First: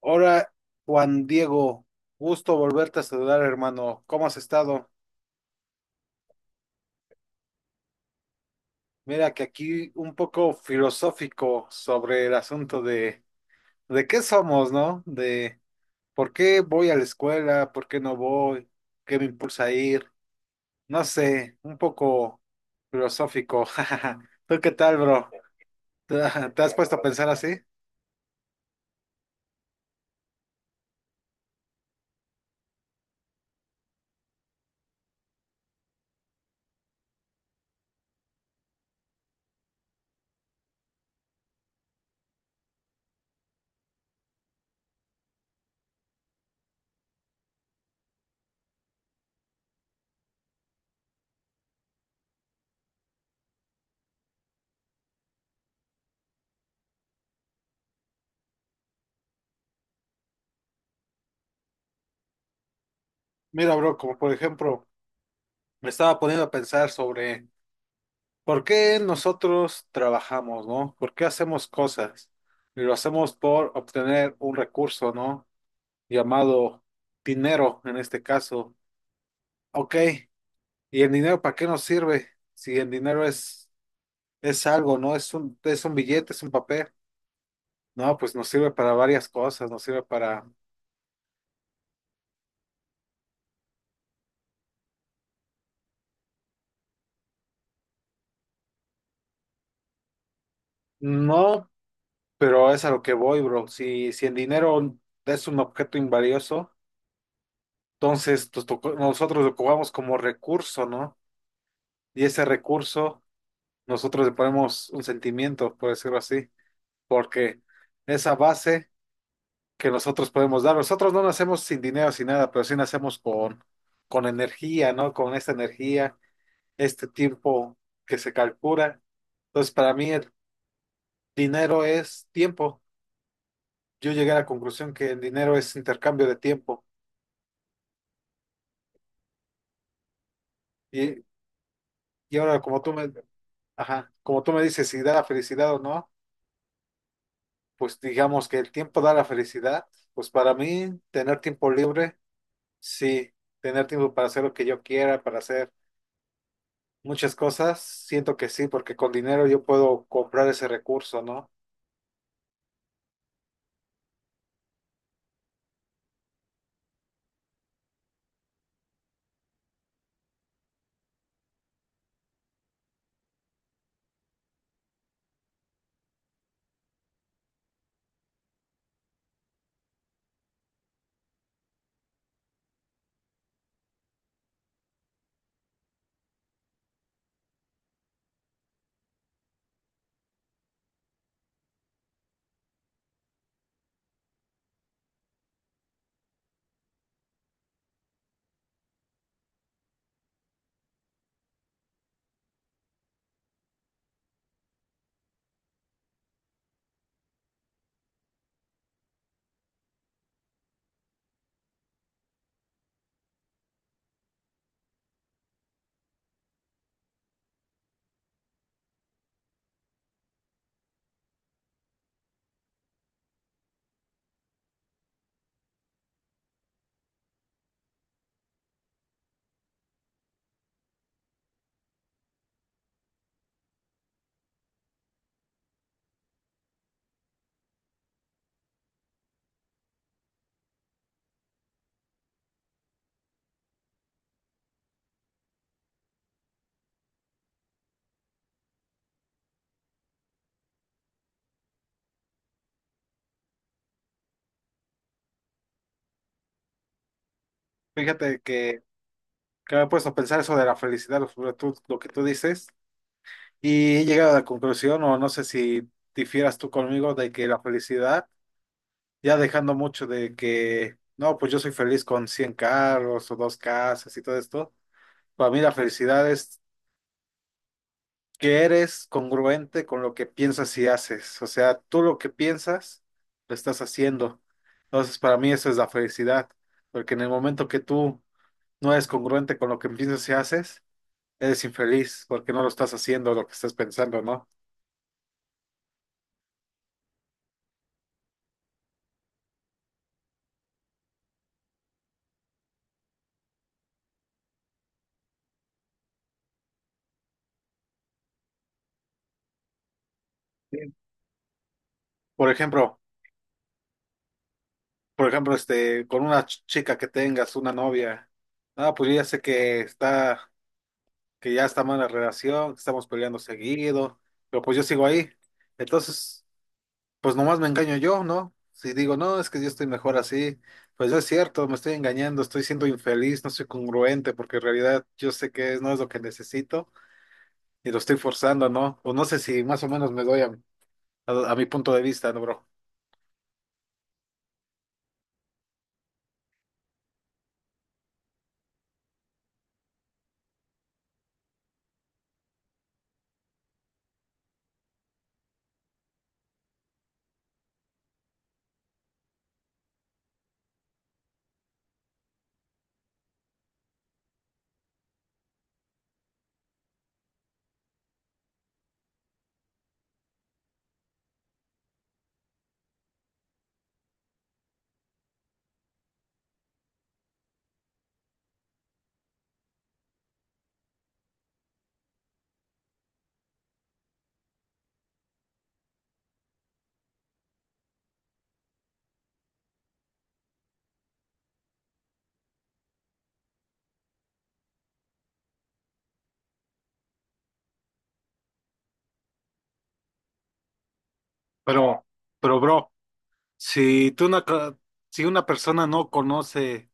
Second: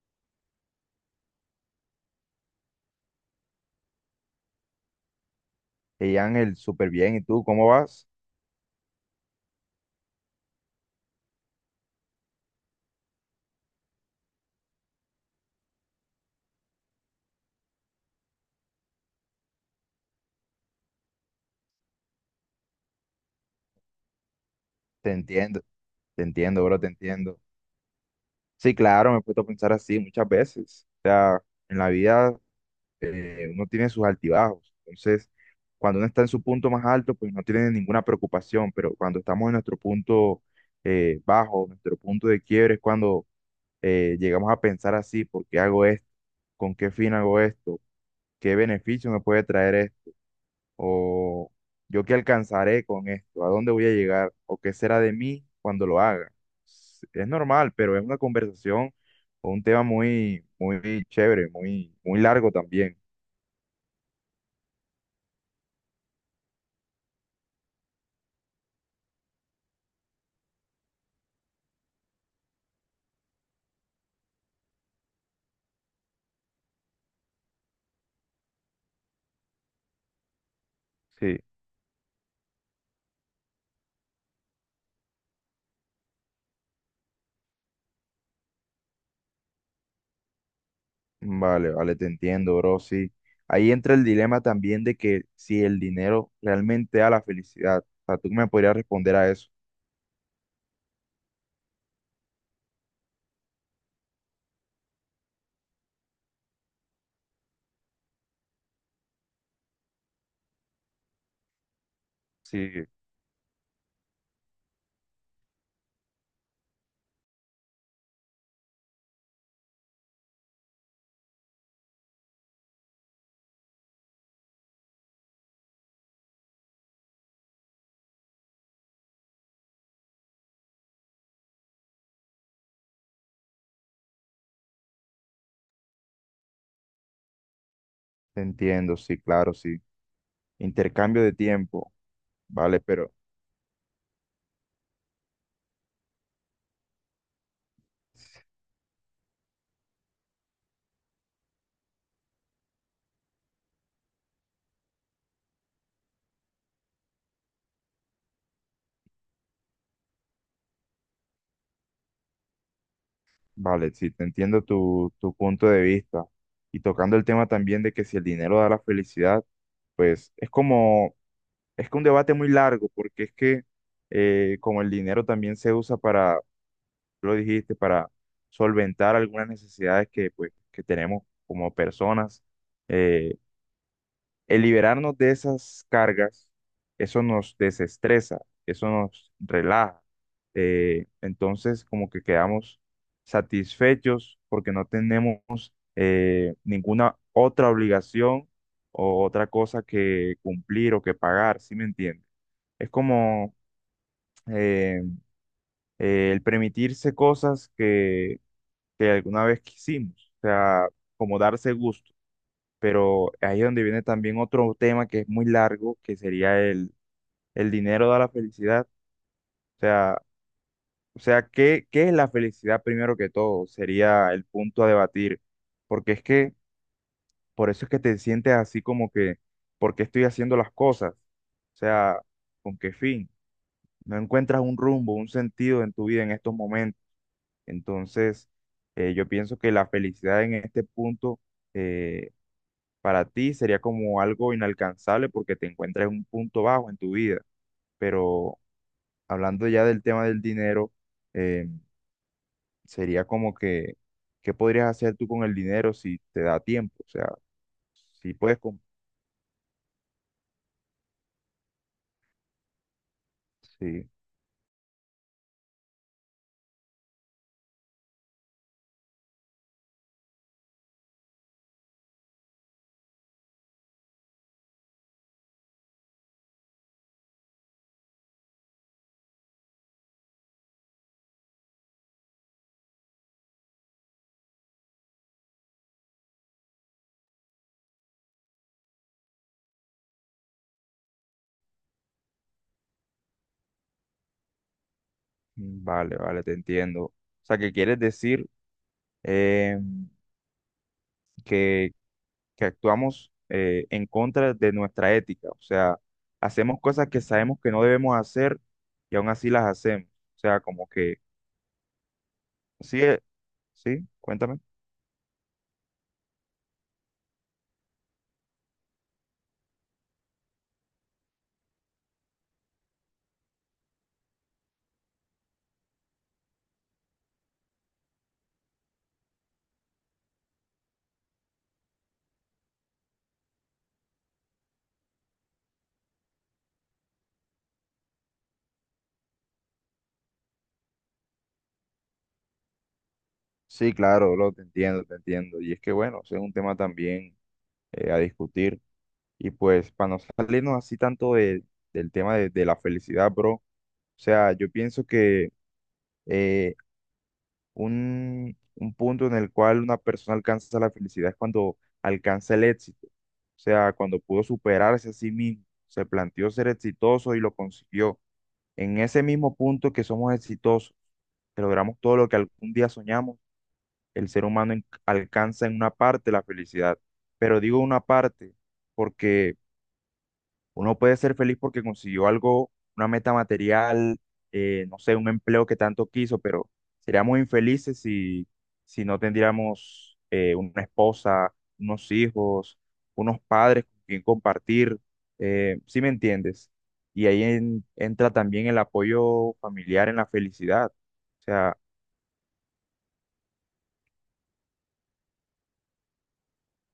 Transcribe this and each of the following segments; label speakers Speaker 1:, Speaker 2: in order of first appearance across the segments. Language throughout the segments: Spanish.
Speaker 1: Hola, Juan Diego, gusto volverte a saludar, hermano. ¿Cómo has estado?
Speaker 2: Hey Ángel, súper bien. ¿Y tú cómo vas?
Speaker 1: Mira que aquí un poco filosófico sobre el asunto de qué somos, ¿no? De por qué voy a la escuela, por qué no voy, qué me impulsa a ir. No sé, un poco filosófico. ¿Tú qué tal,
Speaker 2: Te
Speaker 1: bro?
Speaker 2: entiendo,
Speaker 1: ¿Te,
Speaker 2: te
Speaker 1: te
Speaker 2: entiendo,
Speaker 1: has
Speaker 2: bro, te
Speaker 1: puesto a pensar
Speaker 2: entiendo.
Speaker 1: así?
Speaker 2: Sí, claro, me he puesto a pensar así muchas veces. O sea, en la vida uno tiene sus altibajos. Entonces, cuando uno está en su punto más alto, pues no tiene ninguna preocupación. Pero cuando estamos en nuestro punto bajo, nuestro punto de quiebre, es cuando llegamos a pensar así, ¿por qué hago esto? ¿Con qué fin hago esto? ¿Qué beneficio me puede traer esto? O yo qué alcanzaré con esto, ¿a dónde voy a llegar o qué será de mí cuando lo haga? Es normal, pero es una conversación o un tema muy, muy chévere, muy, muy largo también.
Speaker 1: Mira, bro, como por ejemplo, me estaba poniendo a pensar sobre. ¿Por qué nosotros trabajamos, no? ¿Por qué hacemos cosas? Y lo hacemos por obtener un recurso, ¿no? Llamado dinero en este caso. Ok, ¿y el
Speaker 2: Sí,
Speaker 1: dinero para qué nos sirve? Si el dinero es algo, ¿no? Es un billete, es un papel. No, pues nos sirve para varias cosas, nos sirve para.
Speaker 2: vale, vale, te entiendo, bro, sí. Ahí entra el dilema también de que si el dinero realmente da la felicidad. O sea, tú me podrías responder a eso.
Speaker 1: No, pero es a lo que voy, bro. Si el dinero es un objeto invalioso, entonces nosotros lo ocupamos como recurso, ¿no? Y ese
Speaker 2: Sí,
Speaker 1: recurso nosotros le ponemos un sentimiento, por decirlo así, porque esa base que nosotros podemos dar, nosotros no nacemos sin dinero, sin nada, pero sí nacemos con energía, ¿no? Con esta energía, este tiempo que se calcula. Entonces, para mí el dinero es tiempo. Yo llegué a la conclusión que el dinero es intercambio de tiempo.
Speaker 2: te entiendo, sí, claro, sí.
Speaker 1: Y,
Speaker 2: Intercambio de tiempo,
Speaker 1: y ahora,
Speaker 2: vale, pero
Speaker 1: ajá, como tú me dices si da la felicidad o no, pues digamos que el tiempo da la felicidad. Pues para mí, tener tiempo libre. Sí, tener tiempo para hacer lo que yo quiera, para hacer muchas cosas, siento que sí, porque con dinero yo puedo comprar ese recurso, ¿no?
Speaker 2: vale, sí, te entiendo tu punto de vista. Y tocando el tema también de que si el dinero da la felicidad, pues es como, es que un debate muy largo, porque es que como el dinero también se usa para, tú lo dijiste, para solventar algunas necesidades que, pues, que tenemos como personas, eh, el liberarnos de esas cargas, eso nos desestresa, eso nos relaja. Entonces, como que quedamos satisfechos porque no tenemos ninguna otra obligación o otra cosa que cumplir o que pagar, ¿sí me entiendes? Es como eh, el permitirse cosas que alguna vez quisimos, o sea, como darse gusto. Pero ahí es donde viene también otro tema que es muy largo, que sería el dinero da la felicidad. O sea, o sea, ¿qué, qué es la felicidad primero que todo? Sería el punto a debatir. Porque es que, por eso es que te sientes así como que, ¿por qué estoy haciendo las cosas? O sea, ¿con qué fin? No encuentras un rumbo, un sentido en tu vida en estos momentos. Entonces, yo pienso que la felicidad en este punto eh, para ti sería como algo inalcanzable porque te encuentras en un punto bajo en tu vida. Pero hablando ya del tema del dinero, eh, sería como que, ¿qué podrías hacer tú con el dinero si te da tiempo? O sea, si
Speaker 1: Fíjate
Speaker 2: puedes...
Speaker 1: que, me he puesto a pensar eso de la felicidad, lo que tú dices, y he
Speaker 2: Sí,
Speaker 1: llegado a la conclusión, o no sé si difieras tú conmigo, de que la felicidad, ya dejando mucho de que, no, pues yo soy feliz con 100 carros o dos casas y todo esto, para mí la felicidad que eres congruente con lo que piensas y haces. O sea, tú lo que piensas, lo estás haciendo. Entonces, para mí eso es la felicidad, porque en el momento que tú no eres congruente con lo que piensas y haces, eres infeliz porque no lo estás haciendo lo que estás pensando, ¿no?
Speaker 2: mm, vale, vale, te entiendo. O sea, que quieres decir eh, que, que actuamos en contra de nuestra ética. O sea, hacemos cosas que sabemos que no debemos hacer y aún así las hacemos. O sea, como
Speaker 1: Sí.
Speaker 2: que...
Speaker 1: Por ejemplo,
Speaker 2: Sí, sí, cuéntame.
Speaker 1: por ejemplo, con una chica que tengas, una novia, ah, pues yo ya sé que ya está mal la relación, que estamos peleando seguido, pero pues yo sigo ahí. Entonces, pues nomás me engaño yo, ¿no? Si digo, no, es que yo estoy mejor así, pues no es cierto, me estoy engañando, estoy siendo infeliz, no soy congruente, porque en realidad yo sé que no es lo que necesito y lo estoy forzando, ¿no? O no sé si más o menos me doy a mi punto de vista, ¿no, bro?
Speaker 2: Sí, claro, lo te entiendo, te entiendo. Y es que bueno, ese es un tema también a discutir. Y pues para no salirnos así tanto del tema de la felicidad, bro. O sea, yo pienso que eh, un punto en el cual una persona alcanza la felicidad es cuando alcanza el éxito. O sea, cuando pudo superarse a sí mismo, se planteó ser exitoso y lo consiguió. En ese mismo punto que somos exitosos, que logramos todo lo que algún día soñamos el ser humano alcanza en una parte la felicidad, pero digo una parte porque uno puede ser feliz porque consiguió algo, una meta material, no sé, un empleo que tanto quiso, pero seríamos infelices si, si no tendríamos una esposa, unos hijos, unos padres con quien compartir, ¿sí me entiendes? Y ahí entra también el apoyo familiar en la felicidad. O sea,
Speaker 1: Pero, pero, bro, si tú una, ca- si una persona no conoce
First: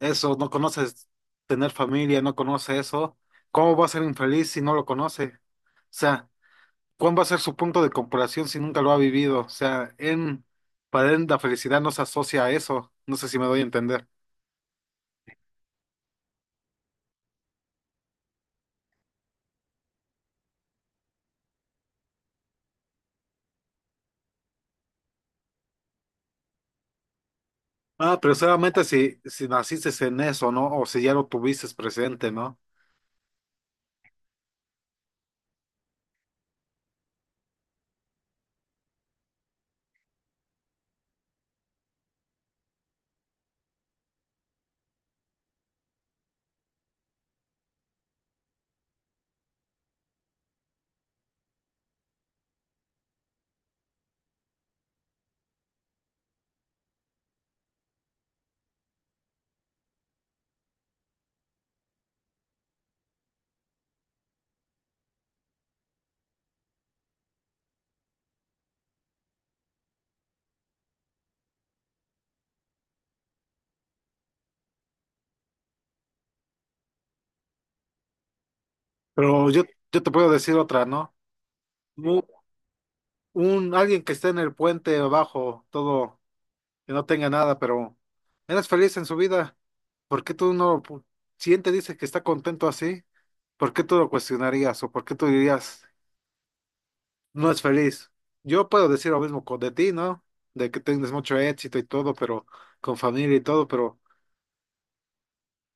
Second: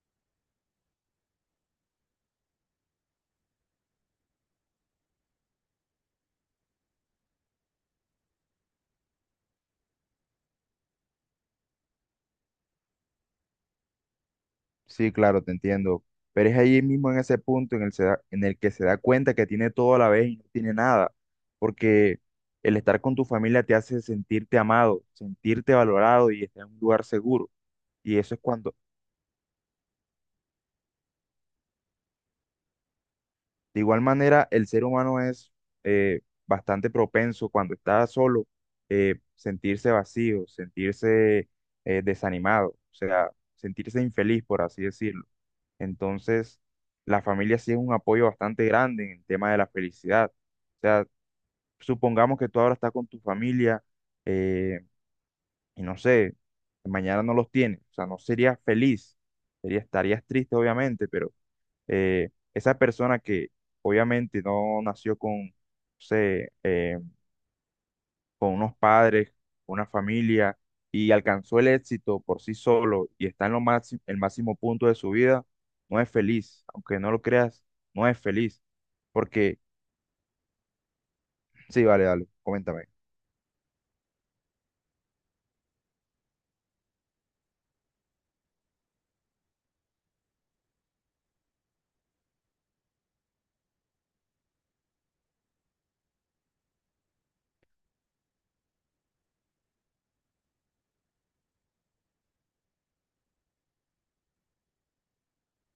Speaker 1: eso, no conoces tener familia, no conoce eso, ¿cómo va a ser infeliz si no lo conoce? O sea, ¿cuál va a ser su punto de comparación si nunca lo ha vivido? O sea, para él la felicidad no se asocia a eso. No sé si me doy a entender.
Speaker 2: sí, claro, te entiendo. Pero es ahí mismo en ese punto en el, en el que se da cuenta que tiene todo a la vez y no tiene nada. Porque el estar con tu familia te hace sentirte amado, sentirte valorado y estar en un lugar seguro.
Speaker 1: Ah,
Speaker 2: Y
Speaker 1: pero
Speaker 2: eso es cuando
Speaker 1: solamente si naciste en eso, ¿no? O si ya lo tuviste presente, ¿no?
Speaker 2: de igual manera, el ser humano es bastante propenso cuando está solo sentirse vacío, sentirse desanimado, o sea, sentirse infeliz, por así decirlo. Entonces, la familia sí es un apoyo bastante grande en el tema de la felicidad. O sea, supongamos que tú ahora estás con tu familia eh, y no sé, mañana no los tienes, o sea, no serías feliz, estarías triste obviamente, pero esa persona que obviamente no nació con, no sé, con unos padres, una familia y alcanzó el éxito por sí solo y está en lo máximo, el máximo punto de su vida, no es feliz, aunque no lo creas, no es feliz,
Speaker 1: Pero
Speaker 2: porque
Speaker 1: yo te puedo decir otra, ¿no?
Speaker 2: sí, vale,
Speaker 1: Mu-
Speaker 2: dale, coméntame.
Speaker 1: Alguien que esté en el puente abajo, todo, que no tenga nada, pero eres feliz en su vida. ¿Por qué tú no, si él te dice que está contento así, ¿por qué tú lo cuestionarías? ¿O por qué tú dirías no es feliz? Yo puedo decir lo mismo con de ti, ¿no? De que tienes mucho éxito y todo, pero con familia y todo, pero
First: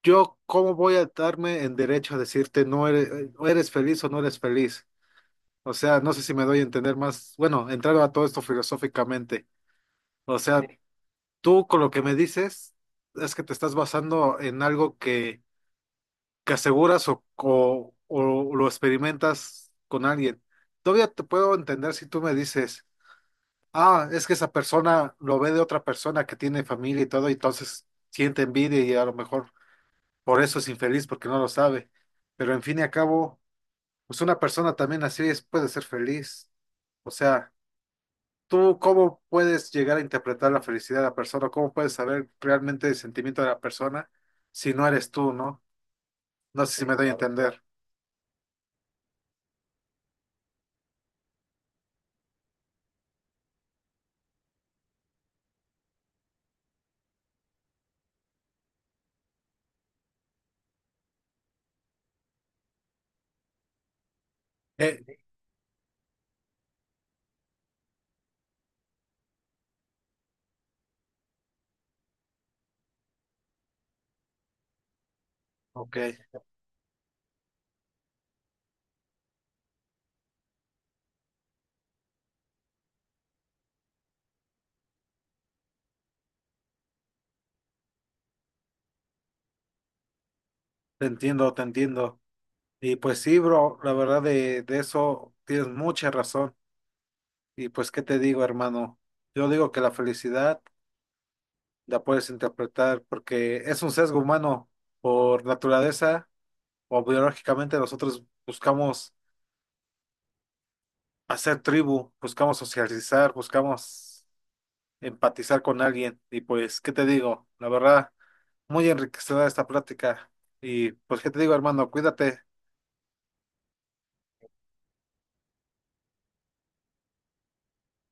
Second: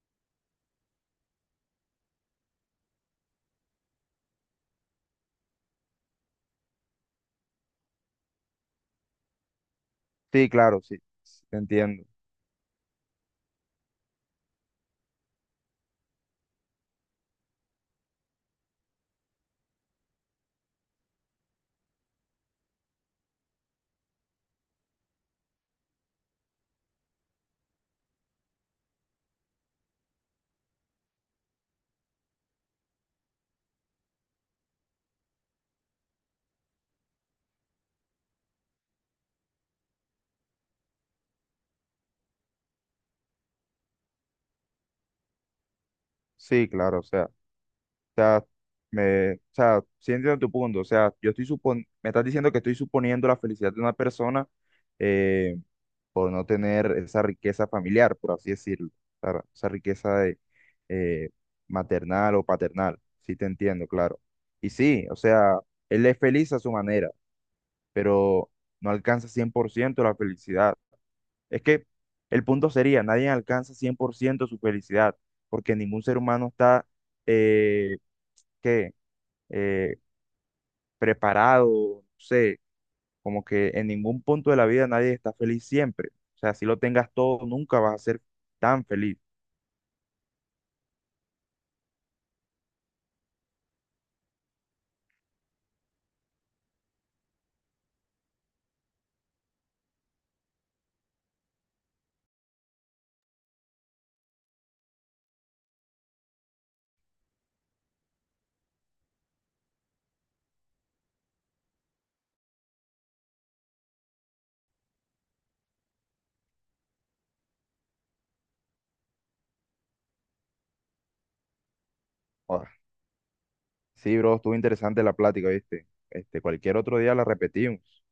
Speaker 1: yo, ¿cómo voy a darme en derecho a decirte no eres, o eres feliz o no eres feliz? O sea, no sé si me doy a entender más, bueno, entrando a todo esto filosóficamente. O
Speaker 2: Sí,
Speaker 1: sea, sí.
Speaker 2: claro, sí, sí, te
Speaker 1: Tú con lo que
Speaker 2: entiendo.
Speaker 1: me dices es que te estás basando en algo que aseguras o lo experimentas con alguien. Todavía te puedo entender si tú me dices. Ah, es que esa persona lo ve de otra persona que tiene familia y todo, y entonces siente envidia y a lo mejor por eso es infeliz porque no lo sabe. Pero en fin y a cabo, pues una persona también así es, puede ser feliz. O sea, ¿tú cómo puedes llegar a interpretar la felicidad de la persona? ¿Cómo puedes saber realmente el sentimiento de la persona si no eres tú, no? No
Speaker 2: Sí,
Speaker 1: sé si, sí, me
Speaker 2: claro,
Speaker 1: doy a,
Speaker 2: o
Speaker 1: claro, entender.
Speaker 2: sea, me, o sea, sí entiendo tu punto, o sea, yo estoy supon, me estás diciendo que estoy suponiendo la felicidad de una persona eh, por no tener esa riqueza familiar, por así decirlo, claro, esa riqueza de, eh, maternal o paternal, sí te entiendo, claro. Y sí, o
Speaker 1: Sí.
Speaker 2: sea, él es feliz a su manera, pero no alcanza 100% la felicidad. Es que el punto sería, nadie alcanza 100% su felicidad, porque
Speaker 1: Ok,
Speaker 2: ningún ser humano está, eh, ¿qué? Eh, preparado, no sé, como que en ningún punto de la vida nadie está feliz siempre. O sea, si lo tengas todo, nunca vas a ser tan feliz.
Speaker 1: te entiendo, te entiendo. Y pues sí, bro, la verdad de eso tienes mucha razón. Y pues, ¿qué te digo, hermano? Yo digo que la felicidad la puedes interpretar porque es un sesgo humano por naturaleza o biológicamente nosotros buscamos hacer tribu, buscamos socializar, buscamos empatizar con alguien. Y pues, ¿qué te digo? La verdad, muy enriquecedora esta plática. Y pues, ¿qué te digo, hermano? Cuídate.
Speaker 2: Ah, sí, bro, estuvo interesante la plática, ¿viste? Este, cualquier otro día la repetimos.